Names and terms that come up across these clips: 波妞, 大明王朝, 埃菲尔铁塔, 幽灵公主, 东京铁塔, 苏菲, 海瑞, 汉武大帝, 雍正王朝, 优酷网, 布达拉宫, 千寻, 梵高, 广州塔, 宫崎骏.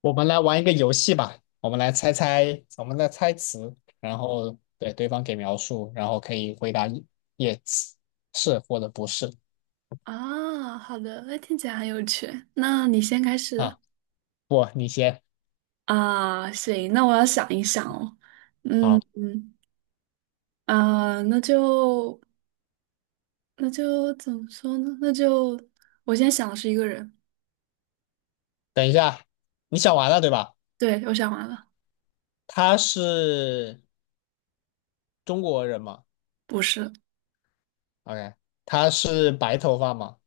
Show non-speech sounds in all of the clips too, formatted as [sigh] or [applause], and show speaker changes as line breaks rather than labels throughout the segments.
我们来玩一个游戏吧，我们来猜猜，我们来猜词，然后对对方给描述，然后可以回答 yes， 是或者不是
啊，好的，那听起来很有趣。那你先开始。
啊。不，你先。
啊，行，那我要想一想哦。嗯
好，
嗯。啊，那就怎么说呢？那就我先想的是一个人。
等一下，你想完了对吧？
对，我想完了。
他是中国人吗
不是。
？OK，他是白头发吗？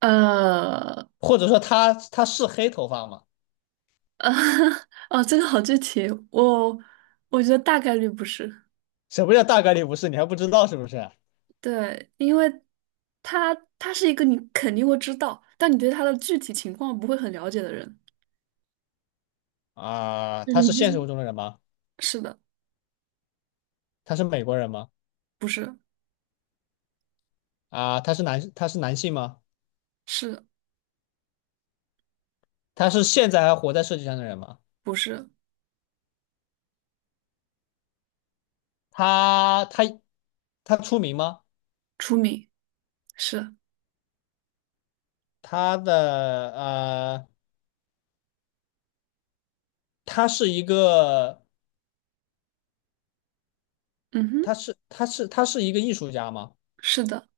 呃
或者说他是黑头发吗？
呃，[laughs] 哦，这个好具体，我觉得大概率不是。
什么叫大概率不是？你还不知道是不是？
对，因为他是一个你肯定会知道，但你对他的具体情况不会很了解的人，
啊、
就是
他是
你就
现实
是
中的人吗？
是的。
他是美国人吗？
不是。
啊、他是男性吗？
是
他是现在还活在世界上的人吗？
不是
他他出名吗？
出名？是。
他的呃，他是一个，
嗯哼。
他是一个艺术家吗？
是的。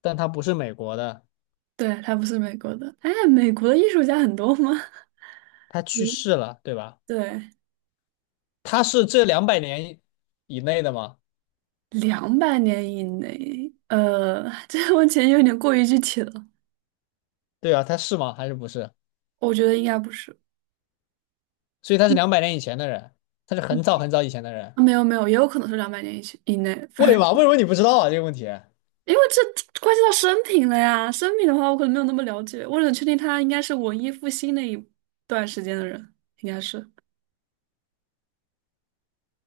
但他不是美国的，
对，他不是美国的。哎，美国的艺术家很多吗？[laughs]
他去
嗯，
世了，对吧？
对，
他是这两百年以内的吗？
200年以内，[laughs] 这个问题有点过于具体了，
对啊，他是吗？还是不是？
我觉得应该不是。
所以他是两百年以前的人，他是很早很早以前的人。
啊，没有没有，也有可能是两百年以前以内，反
为嘛？为
正
什么你不知道啊？这个问题
因为这关系到生平了呀。生平的话，我可能没有那么了解，我只能确定他应该是文艺复兴那一段时间的人，应该是。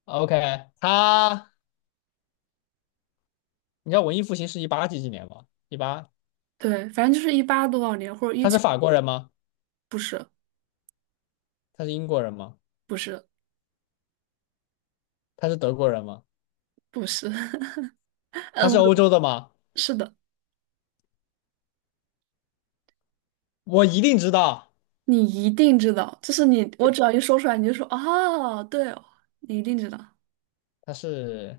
？OK，他，你知道文艺复兴是18几几年吗？一八，
对，反正就是一八多少年或者一
他是
九。
法国人吗？
不是
他是英国人吗？
不是，
他是德国人吗？
不是。[laughs]
他
嗯，
是欧洲的吗？
是的。
我一定知道
你一定知道，就是你，我
就。
只要一说出来，你就说哦，对哦，你一定知道。
他，是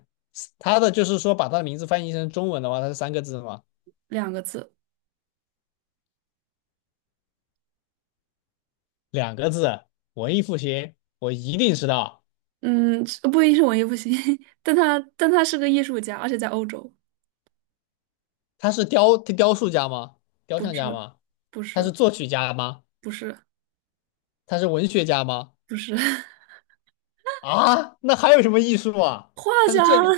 他的，就是说把他的名字翻译成中文的话，他是三个字吗？
2个字。
两个字，文艺复兴，我一定知道。
嗯，不一定是文艺复兴，[laughs] 但他是个艺术家，而且在欧洲。
他是雕塑家吗？雕
不
像家
是。
吗？
不
他是
是。
作曲家吗？
不是。
他是文学家吗？
不是。 [laughs]
啊，那还有什么艺术啊？
画
他是
家。
建筑，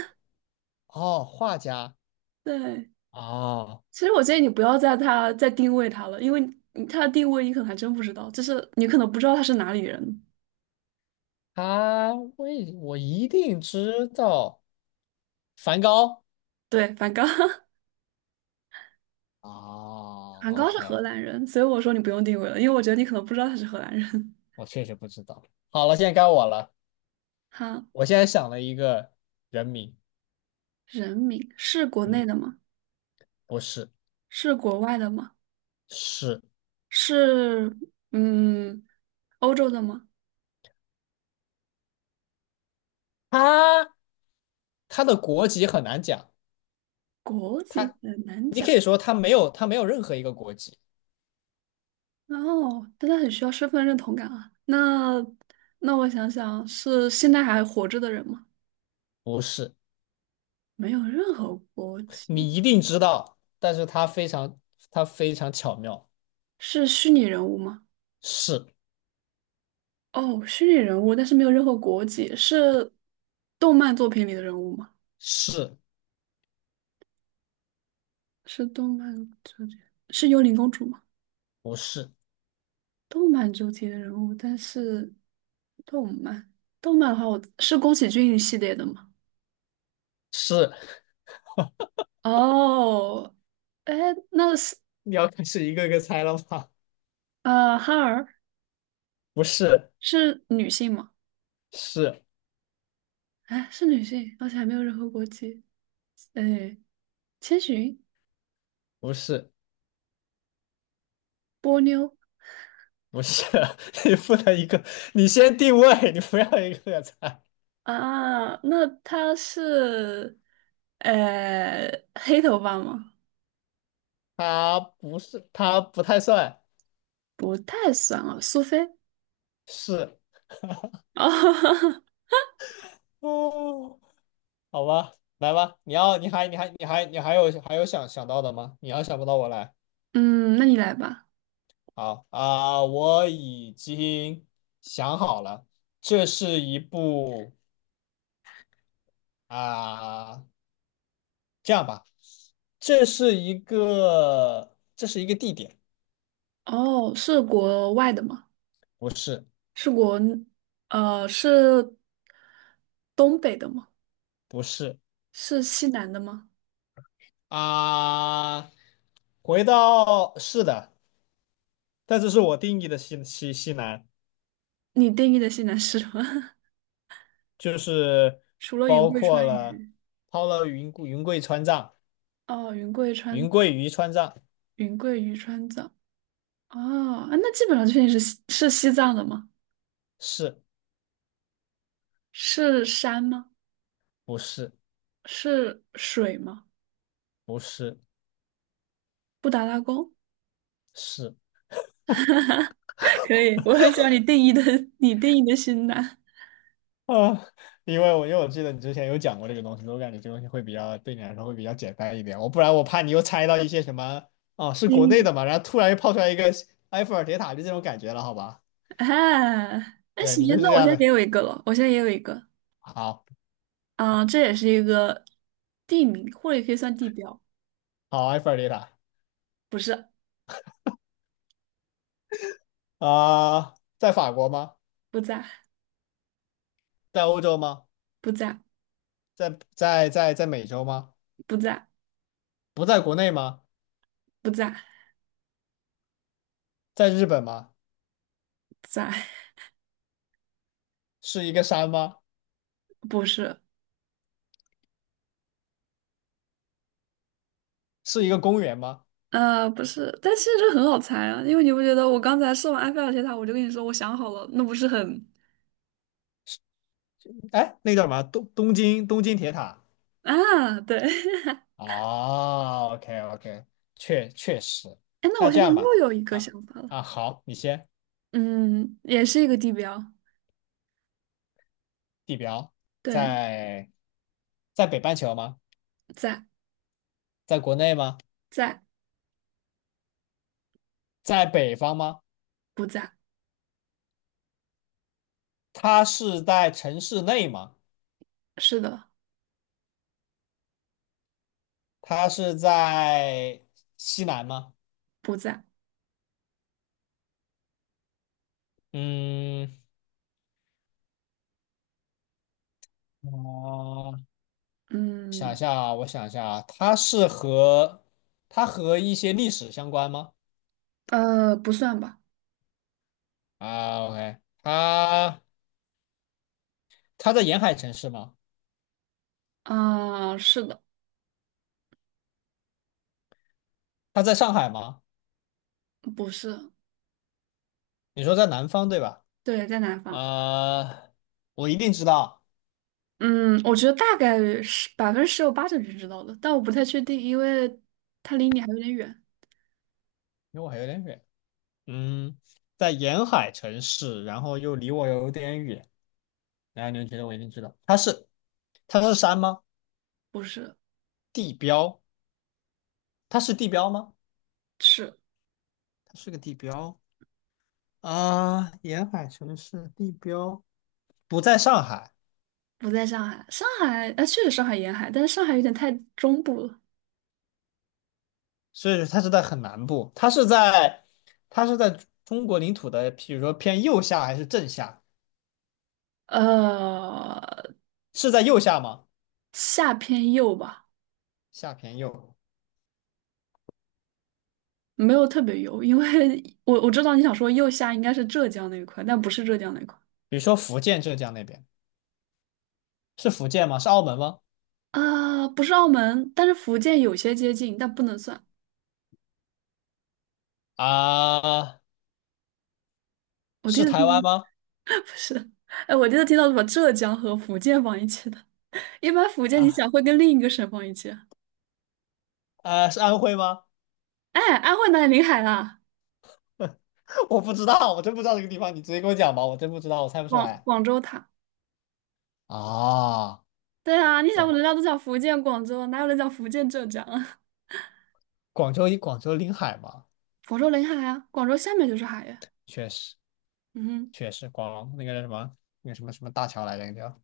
哦，画家，
对。
哦，
其实我建议你不要在他再定位他了，因为你他的定位你可能还真不知道，就是你可能不知道他是哪里人。
我一定知道梵高。
对，梵高。[laughs]
哦
梵高是荷
，OK，
兰人，所以我说你不用定位了，因为我觉得你可能不知道他是荷兰人。
我确实不知道。好了，现在该我了。
[laughs] 好。
我现在想了一个人名，
人名是国内
嗯，
的吗？
不是，
是国外的吗？
是，
是。嗯，欧洲的吗？
他，他的国籍很难讲。
国籍
他，
很难
你可
讲。
以说他没有，他没有任何一个国籍。
然后，但他很需要身份认同感啊。那我想想，是现在还活着的人吗？
不是，
没有任何国
你
籍，
一定知道，但是他非常巧妙。
是虚拟人物吗？
是，
哦，虚拟人物，但是没有任何国籍，是动漫作品里的人物吗？
是，
是动漫作品，是幽灵公主吗？
不是，
动漫主题的人物，但是动漫动漫的话我，是宫崎骏系列的吗？
是。
哦。哎，那是
你要开始一个个猜了吗？
哈尔。
不是，
是女性吗？
是，
哎，是女性，而且还没有任何国籍。哎，千寻。
不是，
波妞。
不是。[laughs] 你不能一个，你先定位，你不要一个个猜。
啊，那她是呃黑头发吗？
它不是，它不太算
不太算啊，苏菲。
是。
[laughs] 哦。
哦，好吧，来吧，你要，你还，你还，你还，你还有，还有想想到的吗？你要想不到，我来。
嗯，那你来吧。
好啊，我已经想好了，这是一部啊，这样吧，这是一个，这是一个地点，
哦，是国外的吗？
不是，
是我，是东北的吗？
不是
是西南的吗？
啊，回到，是的，但这是我定义的西南。
你定义的西南是什么？[laughs]
就是
除了云
包
贵
括
川
了
渝。
抛了云贵川藏，
哦，云贵川，
云贵渝川藏，
云贵渝川藏。哦。啊，那基本上确定是西藏的吗？
是
是山吗？
不是，
是水吗？
不是，
布达拉宫？
是
[laughs] 可以，我很喜欢你定义的，你定义的西南。
啊？因为我记得你之前有讲过这个东西，我感觉这个东西会比较对你来说会比较简单一点，我不然我怕你又猜到一些什么，哦，是国内
嗯。
的嘛，然后突然又跑出来一个埃菲尔铁塔，就这种感觉了，好吧？
[laughs] 啊，那
对
行，
你就是这
那我现
样
在也
的，
有一个了，我现在也有一个。
好
啊、这也是一个地名，或者也可以算地标。
好埃菲尔铁塔
不是。
啊、在法国吗？
不在。
在欧洲吗？
不在。
在美洲吗？
不在。
不在国内吗？
不在。
在日本吗？
在。
是一个山吗？
不是。
是一个公园吗？
不是，但其实这很好猜啊，因为你不觉得我刚才说完埃菲尔铁塔，我就跟你说我想好了，那不是很
哎，那个叫什么？东京铁塔，
啊？对。[laughs]
哦， OK，确实。
哎，那我
那
现
这
在
样
又
吧，
有一个
啊
想法了。
啊，好，你先。
嗯，也是一个地标。
地表
对。
在在北半球吗？
在。
在国内吗？
在。
在北方吗？
不在。
它是在城市内吗？
是的。
它是在西南吗？
不在。
嗯，哦、想一
嗯。
下啊，我想一下啊，它和一些历史相关吗？
不算吧。
啊，OK，它在沿海城市吗？
啊、是的。
它在上海吗？
不是。
你说在南方对吧？
对，在南方。
呃，我一定知道，
嗯，我觉得大概是百分之十有八九是知道的，但我不太确定，因为它离你还有点远。
因为我还有点远。嗯，在沿海城市，然后又离我有点远，然后你就觉得我一定知道，它是山吗？
不是。
地标？它是地标吗？
是。
它是个地标啊，沿海城市地标不在上海。
不在上海，上海啊，确实上海沿海，但是上海有点太中部了。
所以它是在很南部，它是在中国领土的，比如说偏右下还是正下？
呃，
是在右下吗？
下偏右吧。
下偏右，
没有特别右，因为我知道你想说右下应该是浙江那一块，但不是浙江那一块。
比如说福建、浙江那边，是福建吗？是澳门吗？
啊，不是澳门，但是福建有些接近，但不能算。
啊，
我第一
是
次
台
听。
湾吗？
[laughs] 不是。哎，我第一次听到把浙江和福建放一起的。一般福建你
啊
想会跟另一个省放一起？
啊，是安徽吗？
哎，安徽哪里临海啦？
[laughs] 我不知道，我真不知道这个地方，你直接给我讲吧，我真不知道，我猜不出
广
来。
广州塔。
啊，
对啊，你想
广
人家都讲福建广州，哪有人讲福建浙江啊？
广州临海嘛，
[laughs] 广州临海啊，广州下面就是海呀。
确实，
嗯哼。
确实，那个叫什么那个什么什么大桥来着，那个叫。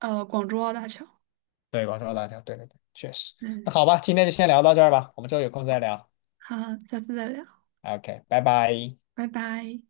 广州澳大桥。
对，广州辣条，对，对，对，确实。
嗯，
那好吧，今天就先聊到这儿吧，我们之后有空再聊。
好，下次再聊，
OK，拜拜。
拜拜。